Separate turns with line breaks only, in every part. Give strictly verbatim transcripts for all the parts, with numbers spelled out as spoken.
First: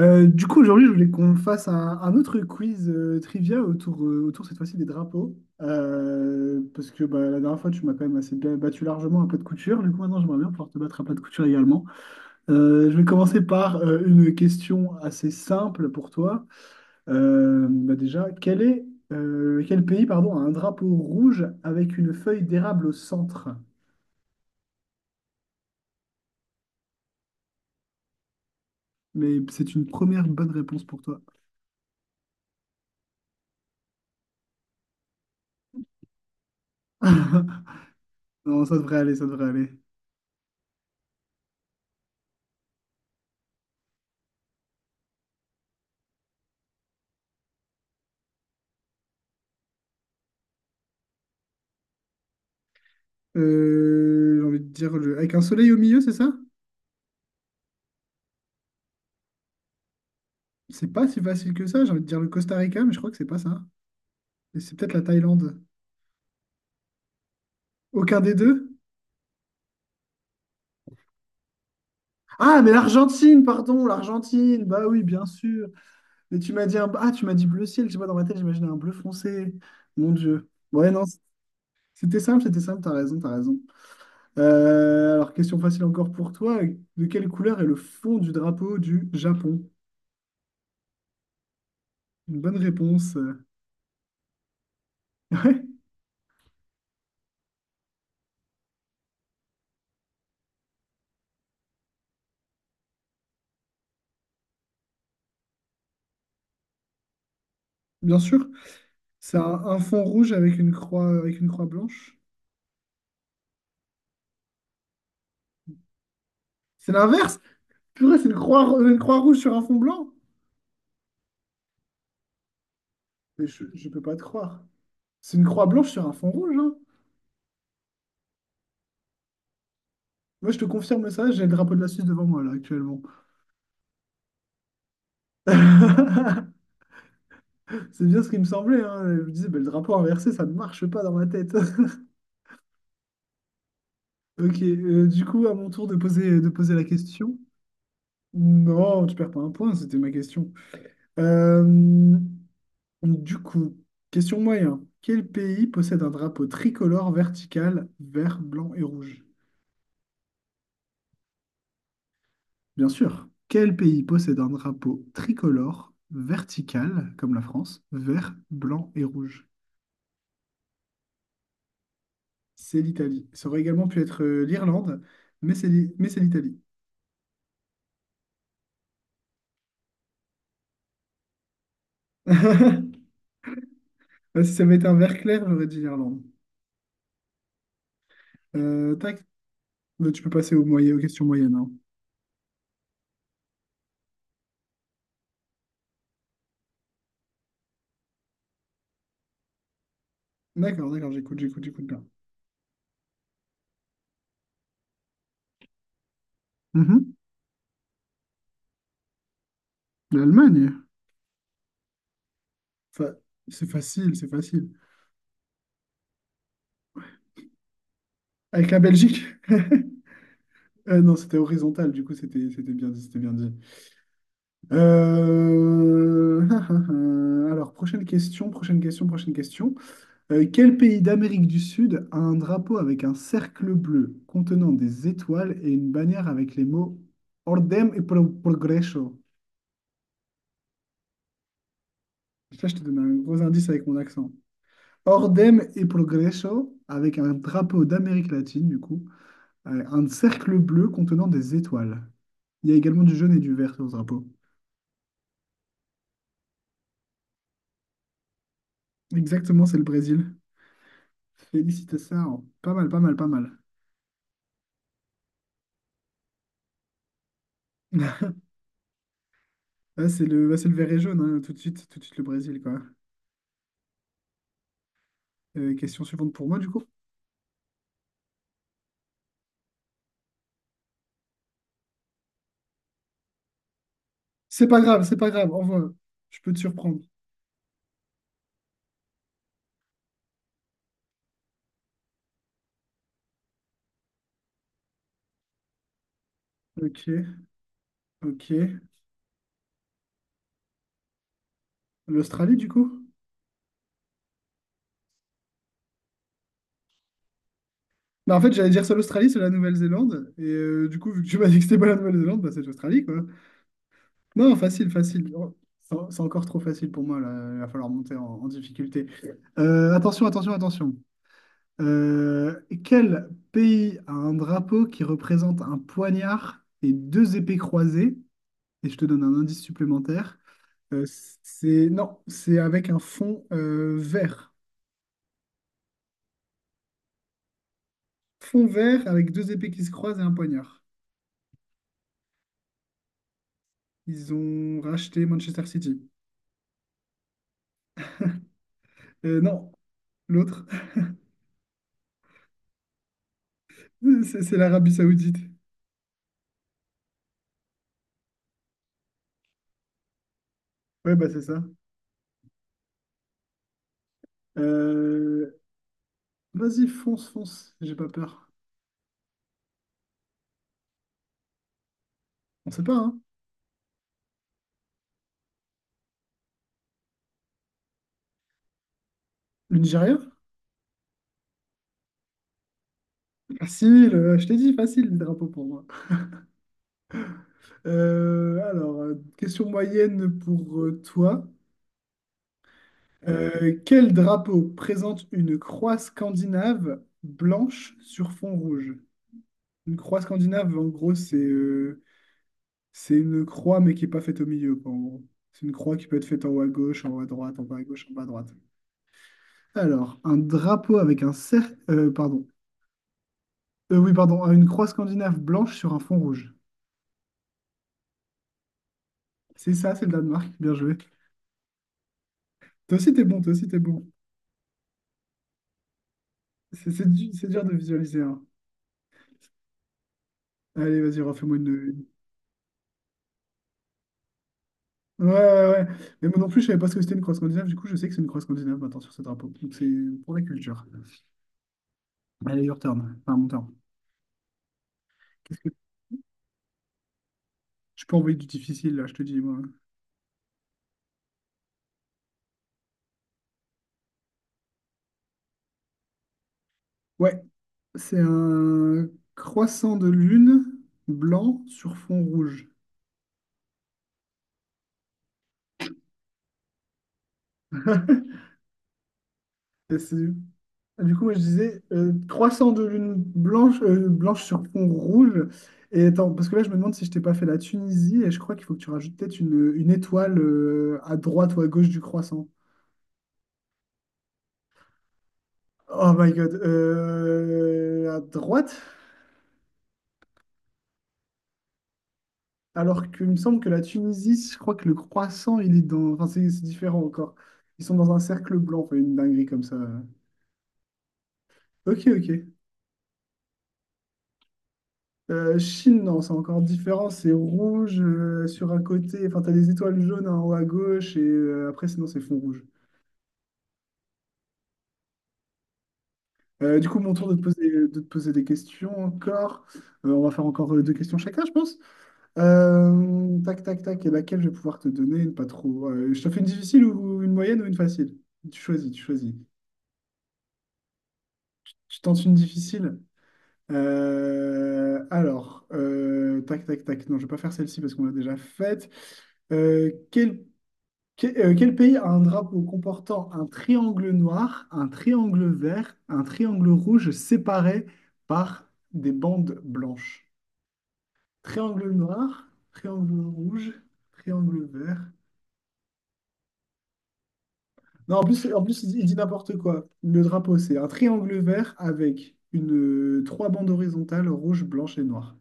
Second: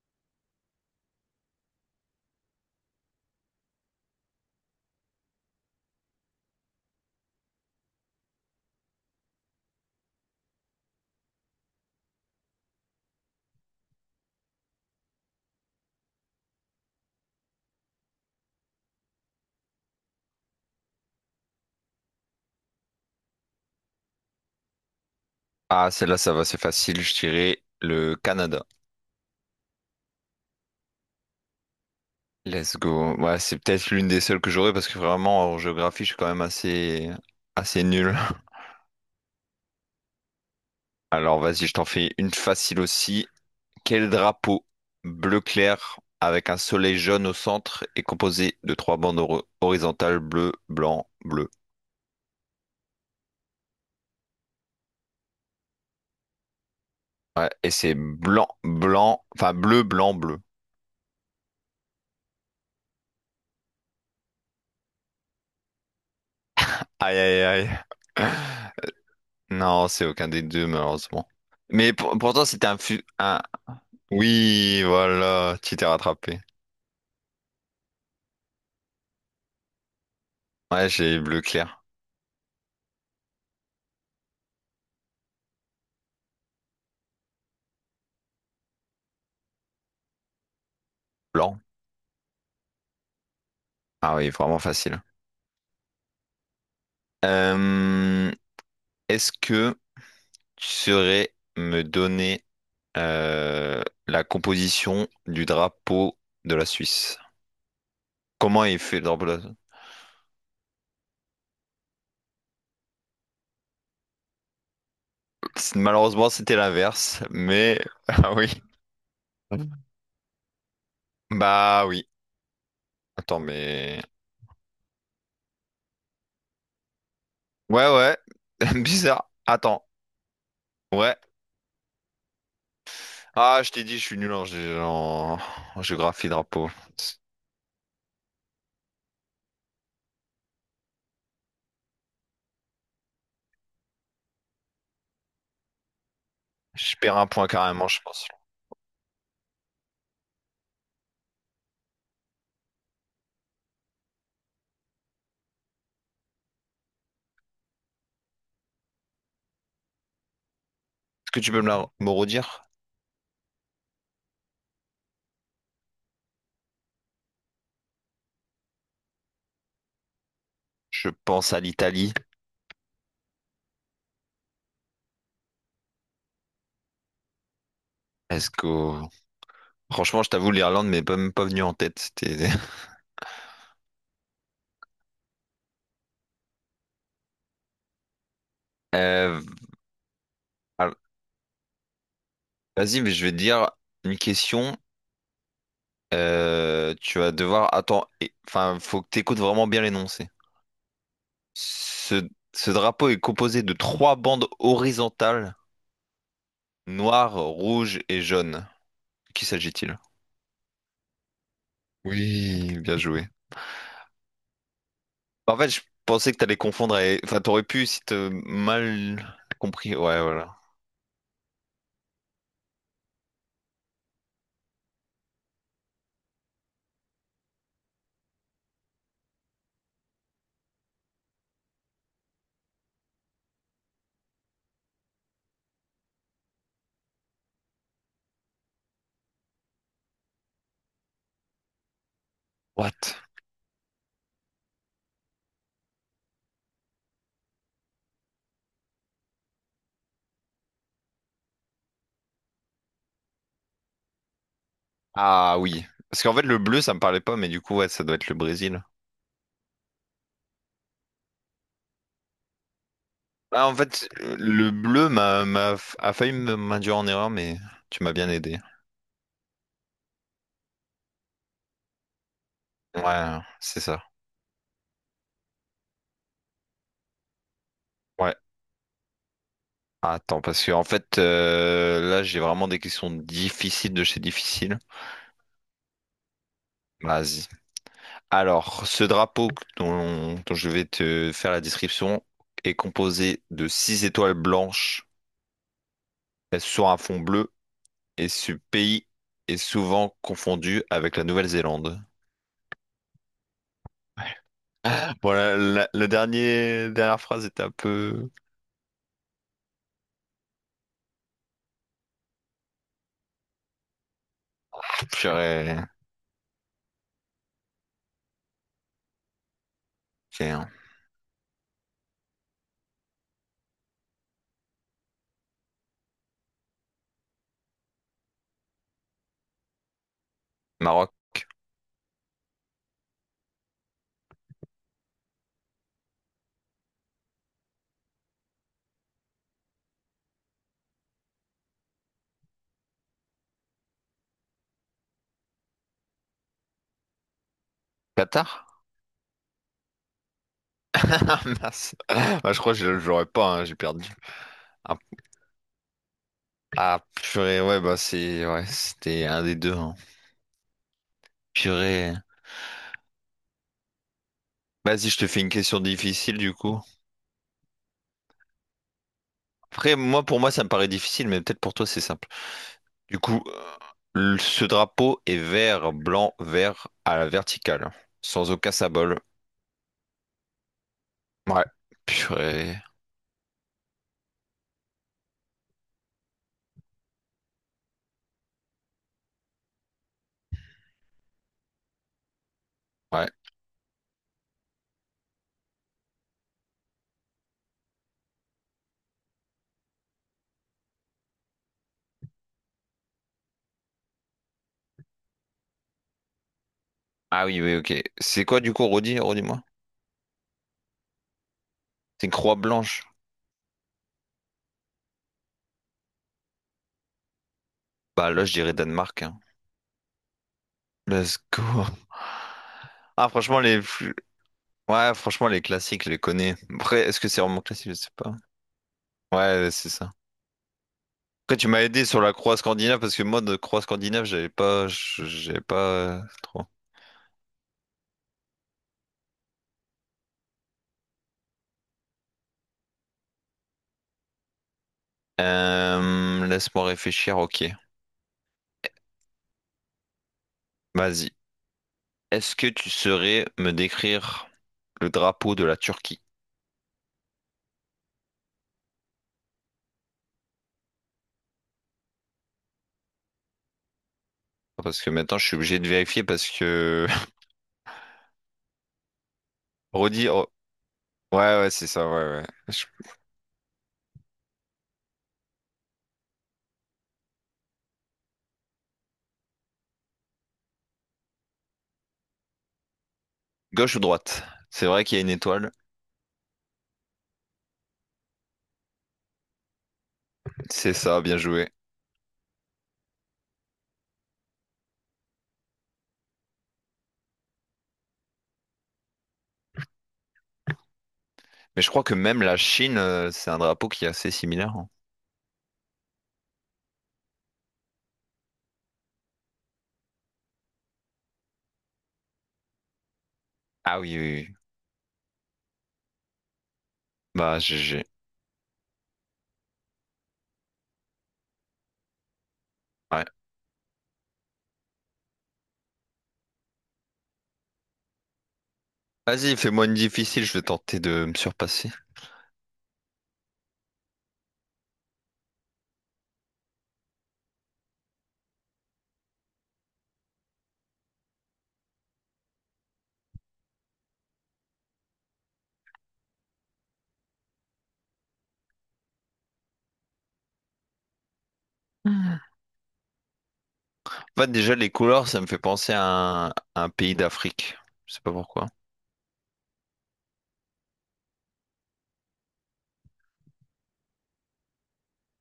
Euh, du coup, aujourd'hui, je voulais qu'on fasse un, un autre quiz euh, trivia autour, euh, autour cette fois-ci des drapeaux. Euh, parce que bah, la dernière fois, tu m'as quand même assez bien battu largement à plat de couture. Du coup, maintenant, j'aimerais bien pouvoir te battre à plat de couture également. Euh, je vais commencer par euh, une question assez simple pour toi. Euh, bah, déjà, quel est, euh, quel pays, pardon, a un drapeau rouge avec une feuille d'érable au centre?
Ah, celle-là, ça va, c'est facile, je dirais le Canada.
Mais c'est une première bonne réponse pour toi.
Let's go. Ouais, c'est peut-être l'une des seules que j'aurais parce que vraiment, en géographie, je suis quand même assez, assez nul.
Non, ça devrait aller, ça devrait aller.
Alors, vas-y, je t'en fais une facile aussi. Quel drapeau bleu clair avec un soleil jaune au centre est composé de trois bandes hor- horizontales bleu, blanc, bleu?
Euh, j'ai envie de dire le, avec un soleil au milieu, c'est ça?
Ouais, et c'est blanc, blanc, enfin bleu, blanc, bleu.
C'est pas si facile que ça. J'ai envie de dire le Costa Rica, mais je crois que c'est pas ça. Et c'est peut-être la Thaïlande.
Aïe, aïe, aïe.
Aucun des deux?
Non, c'est aucun des deux, malheureusement. Mais pour- pourtant,
Ah,
c'était
mais
un, fu- un...
l'Argentine, pardon, l'Argentine.
Oui,
Bah oui, bien
voilà,
sûr.
tu t'es
Mais
rattrapé.
tu m'as dit un... ah, tu m'as dit bleu ciel. Je sais pas, dans ma tête, j'imaginais un bleu foncé. Mon Dieu.
Ouais,
Ouais, non,
j'ai bleu clair,
c'était simple, c'était simple. T'as raison, t'as raison. Euh, alors, question facile encore pour toi. De quelle couleur est le fond du drapeau du Japon?
blanc.
Une bonne réponse.
Ah oui, vraiment facile.
Ouais,
Euh, Est-ce que tu saurais me donner euh, la composition du drapeau de la Suisse?
bien sûr.
Comment il fait le drapeau de
C'est
la
un, un fond rouge avec une croix, avec une croix blanche.
Suisse? Malheureusement, c'était
C'est
l'inverse,
l'inverse.
mais...
Purée, c'est
Ah
une
oui.
croix, ro- une croix rouge sur un fond blanc.
Bah oui. Attends,
Mais je, je peux
mais...
pas te croire. C'est une croix blanche sur un fond rouge, hein.
Ouais, ouais. Bizarre. Attends.
Moi, je te confirme
Ouais.
ça, j'ai le drapeau de la Suisse devant moi, là, actuellement.
Ah, je t'ai dit, je suis nul en, gé- en... en géographie drapeau.
C'est bien ce qui me semblait, hein. Je me disais, bah, le drapeau inversé, ça ne marche pas dans ma tête. Ok, euh, du coup, à mon tour de poser, de poser la
Je perds un
question.
point carrément, je pense. Est-ce
Non, tu perds pas un point, c'était ma question. Euh, Du coup, question moyen. Quel pays possède un drapeau tricolore vertical vert, blanc et rouge?
que tu peux me, la- me redire?
Bien sûr. Quel pays possède un drapeau tricolore vertical, comme la France, vert, blanc et rouge?
Je pense à l'Italie.
C'est l'Italie. Ça aurait également pu être euh, l'Irlande, mais c'est l'I- mais c'est l'Italie.
Est-ce que... Franchement, je t'avoue, l'Irlande m'est pas- même pas venue en tête. C'était...
Si ça avait été un vert clair, j'aurais dit l'Irlande. Euh, tac,
Euh,
Mais tu peux passer aux
alors,
moyen- aux questions moyennes, hein.
vas-y, mais je vais te dire une question. Euh, tu vas devoir... Attends, et- enfin, faut que tu écoutes vraiment bien l'énoncé.
D'accord, d'accord, j'écoute, j'écoute, j'écoute bien.
Ce... ce drapeau est composé de trois bandes horizontales,
Mhm.
noires, rouges et jaunes. De qui s'agit-il?
L'Allemagne.
Oui, bien
Fa-
joué.
c'est facile, c'est facile.
Bah, en fait, je pensais que t'allais confondre avec... Enfin, t'aurais pu si t'as
Avec la Belgique.
mal compris. Ouais, voilà.
Ah non, c'était horizontal, du coup, c'était c'était bien dit, c'était bien dit. Euh, Alors, prochaine question, prochaine question, prochaine question. Euh, quel pays d'Amérique du Sud a un drapeau avec un cercle bleu contenant des étoiles et une bannière avec les mots Ordem et pro- Progreso? Ça, je te donne un
What?
gros indice avec mon accent. Ordem et Progreso, avec un drapeau d'Amérique latine, du coup, euh, un cercle bleu contenant des étoiles. Il y a également du jaune et du vert sur le drapeau.
Ah oui. Parce qu'en fait, le bleu, ça me parlait pas, mais du coup, ouais, ça doit être le Brésil.
Exactement, c'est le Brésil. Félicitations. Pas mal, pas mal, pas mal.
Ah, en fait, le bleu m'a, m'a, a failli me- m'induire en erreur, mais tu m'as bien aidé.
Ah, c'est le, bah, c'est le vert et jaune, hein, tout de suite, tout de suite le Brésil, quoi.
Ouais, c'est ça.
Euh, question suivante pour moi, du coup.
Ouais. Attends, parce que en fait, euh, là, j'ai vraiment des questions difficiles de chez
C'est
difficiles.
pas grave, c'est pas grave, envoie. Je peux te surprendre.
Vas-y. Alors, ce drapeau dont, dont je vais te faire la description est composé de six étoiles blanches sur un
Ok,
fond bleu et ce
ok.
pays est souvent confondu avec la Nouvelle-Zélande.
L'Australie, du coup?
Voilà, la, la dernier- dernière dernière phrase était un peu...
Bah, en fait, j'allais dire soit l'Australie, soit la Nouvelle-Zélande. Et euh, du coup, vu que tu m'as dit que c'était pas la Nouvelle-Zélande, bah, c'est l'Australie, quoi. Non, facile, facile. Oh,
Purée.
c'est c'est encore trop facile pour moi, là. Il va falloir monter en, en difficulté. Euh, attention, attention,
Ok.
attention. Euh, Quel pays a un drapeau qui représente un poignard et deux épées croisées? Et je te donne un indice supplémentaire. Euh,
Maroc,
c'est Non, c'est avec un fond euh, vert. Fond vert avec deux épées qui se croisent et un poignard. Ils ont racheté Manchester City.
Qatar?
Euh, non, l'autre,
Ah, mince. Bah, je crois que je je l'aurais pas, hein, j'ai perdu.
c'est c'est l'Arabie
Ah,
Saoudite.
ah, purée, ouais, bah c'est... Ouais, c'était un des deux, hein.
Ouais, bah c'est ça.
Purée. Vas-y, je te fais une
Euh,
question difficile, du coup.
Vas-y, fonce, fonce. J'ai pas peur.
Après, moi, pour moi, ça me paraît difficile, mais peut-être pour toi, c'est simple.
On sait pas, hein.
Du coup, euh, ce drapeau est vert, blanc, vert à la verticale, sans aucun symbole.
Le Nigeria?
Ouais, purée.
Facile, euh, je t'ai dit, facile le drapeau pour moi. Euh, alors, euh, question moyenne pour euh, toi.
Ouais.
Euh, quel drapeau présente une croix scandinave blanche sur fond rouge? Une croix scandinave, en gros, c'est euh, c'est une croix, mais qui n'est pas faite au milieu, quoi, en gros. C'est une croix qui peut être faite en haut à gauche, en haut à
Ah
droite, en
oui,
bas
oui,
à
ok.
gauche, en bas à
C'est
droite.
quoi du coup, redis, redis-moi?
Alors, un drapeau avec un cercle, euh,
C'est une
pardon.
croix blanche.
Euh, oui, pardon, une croix scandinave blanche sur un fond rouge.
Bah là, je dirais Danemark, hein.
C'est ça, c'est le Danemark. Bien joué.
Let's go.
Toi aussi, t'es
Ah,
bon, toi
franchement,
aussi, t'es
les...
bon.
plus... Ouais, franchement, les classiques, je les connais.
C'est
Après,
c'est
est-ce que
du-
c'est
c'est
vraiment
dur de
classique? Je sais
visualiser,
pas.
hein.
Ouais, c'est ça.
Allez, vas-y, refais-moi
Après,
une...
tu m'as aidé
une-
sur la croix scandinave, parce que moi, de croix scandinave, j'avais pas...
Ouais,
J'avais
ouais,
pas
ouais.
euh,
Mais moi non plus,
trop.
je savais pas ce que c'était une croix scandinave. Du coup, je sais que c'est une croix scandinave maintenant sur ce drapeau. Donc, c'est pour la culture. Allez, your turn. Enfin, mon turn. Qu'est-ce que.
Euh, Laisse-moi réfléchir, ok.
Je peux envoyer du difficile, là, je te dis, moi.
Vas-y. Est-ce que tu saurais me décrire le drapeau de la Turquie?
Ouais, c'est un croissant de lune blanc sur fond rouge.
Parce que maintenant, je suis obligé de vérifier parce que...
Et
Redis...
c'est-.
oh,
Du coup, moi, je
ouais, ouais,
disais
c'est ça,
euh,
ouais, ouais.
croissant de
Je...
lune blanche, euh, blanche sur fond rouge. Et attends, parce que là, je me demande si je t'ai pas fait la Tunisie. Et je crois qu'il faut que tu rajoutes peut-être une, une étoile euh, à droite ou à gauche du croissant.
Gauche ou droite? C'est vrai qu'il y a une étoile.
Oh my God. Euh, à droite,
C'est ça, bien joué.
alors qu'il me semble que la Tunisie, je crois que le croissant, il est dans. Enfin, c'est c'est différent encore. Ils sont dans un cercle blanc, enfin, une dinguerie comme ça.
Mais je
Ok,
crois que même
ok.
la Chine, euh, c'est un drapeau qui est assez similaire, hein.
Euh, Chine, non, c'est encore différent. C'est rouge euh, sur un côté. Enfin, t'as des étoiles jaunes en haut à gauche et euh, après, sinon, c'est fond rouge.
Ah oui, oui, oui.
Euh, du coup, mon tour de te
Bah,
poser, de te
G G.
poser des questions encore. Euh, on va faire encore euh, deux questions chacun, je pense.
Ouais.
Euh, tac, tac, tac. Et laquelle je vais pouvoir te donner? Une pas trop. Euh, je te fais une difficile ou une moyenne ou une facile? Tu choisis, tu choisis.
Vas-y, fais-moi une difficile, je vais tenter de me surpasser.
Je tente une difficile. Euh, alors, euh, tac, tac, tac. Non, je vais pas faire celle-ci parce qu'on l'a déjà faite. Euh, quel, que- euh, Quel pays a un drapeau comportant un triangle noir, un triangle vert, un triangle rouge séparés par des bandes blanches? Triangle noir, triangle rouge,
En fait,
triangle
déjà, les
vert.
couleurs, ça me fait penser à un, à un pays d'Afrique. Je
Non,
sais
en
pas
plus, en
pourquoi.
plus, il dit il dit n'importe quoi. Le drapeau, c'est un triangle vert avec une, euh, trois bandes horizontales, rouge, blanche et noire.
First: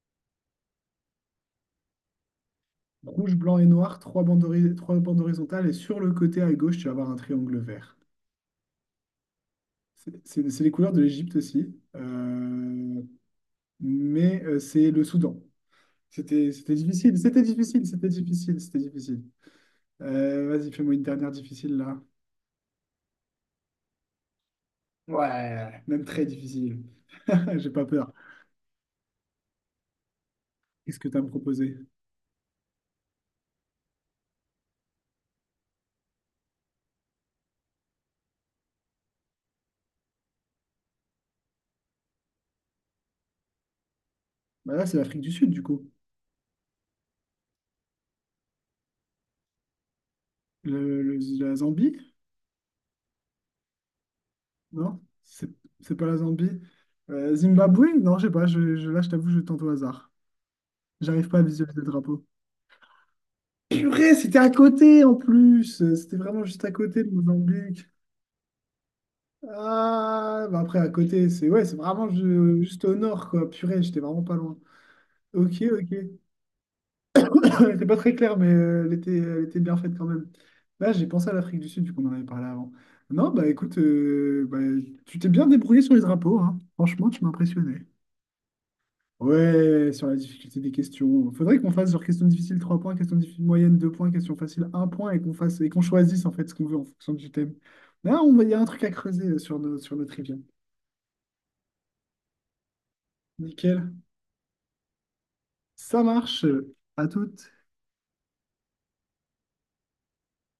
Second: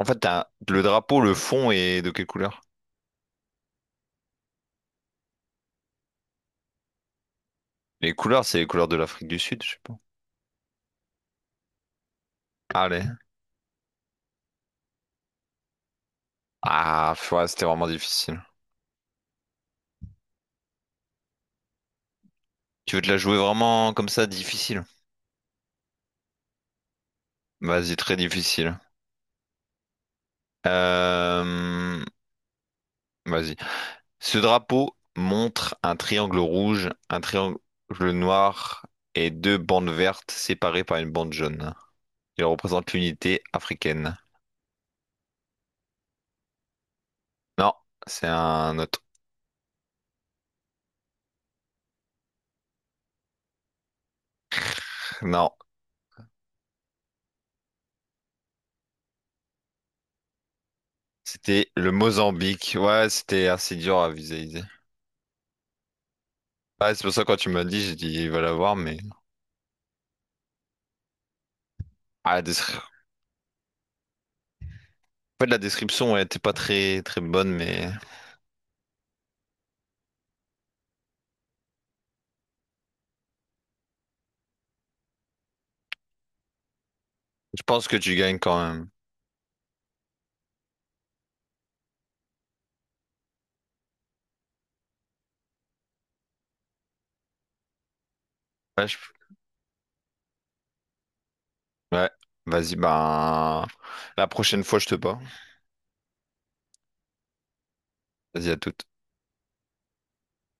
En fait, t'as- le drapeau, le fond est de quelle couleur?
Rouge, blanc et noir, trois bandes, hori- trois bandes horizontales, et sur le côté à gauche, tu vas avoir un triangle vert.
Les couleurs, c'est les couleurs de l'Afrique du Sud, je sais pas.
C'est c'est- c'est les couleurs de l'Égypte aussi, euh,
Allez.
mais euh, c'est le Soudan. C'était c'était
Ah,
difficile,
pff,
c'était
ouais, c'était
difficile,
vraiment
c'était
difficile.
difficile, c'était difficile. Euh, vas-y, fais-moi une dernière difficile là.
Tu veux te la jouer vraiment comme ça, difficile?
Ouais, même très difficile. J'ai pas
Vas-y,
peur.
très difficile.
Qu'est-ce que tu as me proposé?
Euh, Vas-y. Ce drapeau montre un triangle rouge, un triangle noir et deux bandes vertes séparées par une bande jaune. Il représente l'unité africaine.
Bah là, c'est l'Afrique du Sud, du coup.
Non, c'est un autre.
Le, le- la Zambie? Non? C'est
Non,
c'est pas la Zambie. Euh, Zimbabwe? Non, je sais pas. Je, je- là, je t'avoue, je tente au hasard. J'arrive pas à
c'était
visualiser le
le
drapeau.
Mozambique. Ouais, c'était assez dur à
Purée, c'était à
visualiser.
côté en plus. Euh, C'était vraiment juste à
Ouais,
côté
c'est
de
pour ça que quand tu m'as dit,
Mozambique.
j'ai dit, il va l'avoir, mais...
Ah, bah après, à côté, c'est ouais, c'est vraiment
Ah,
ju-
des...
juste au nord, quoi. Purée, j'étais vraiment pas loin.
En fait, la
Ok, ok.
description ouais, était pas très très bonne,
Elle était
mais
pas très claire, mais euh, elle était, elle était bien faite quand même. Là, j'ai pensé à l'Afrique du Sud, vu qu'on en avait parlé avant. Non, bah écoute, euh, bah, tu t'es bien débrouillé sur les drapeaux, hein. Franchement, tu m'as
je
impressionné.
pense que tu gagnes quand même.
Ouais, sur la difficulté des questions. Faudrait qu'on fasse genre question difficile trois points, question difficile moyenne deux points, question facile un point et qu'on fasse et qu'on choisisse en fait ce qu'on veut en fonction du thème. Là, on, il y a un truc
Ouais,
à
je-
creuser sur, nos- sur notre trivia.
ouais. Vas-y, ben
Nickel.
la prochaine fois je te bats.
Ça marche. À toutes.
Vas-y à toute.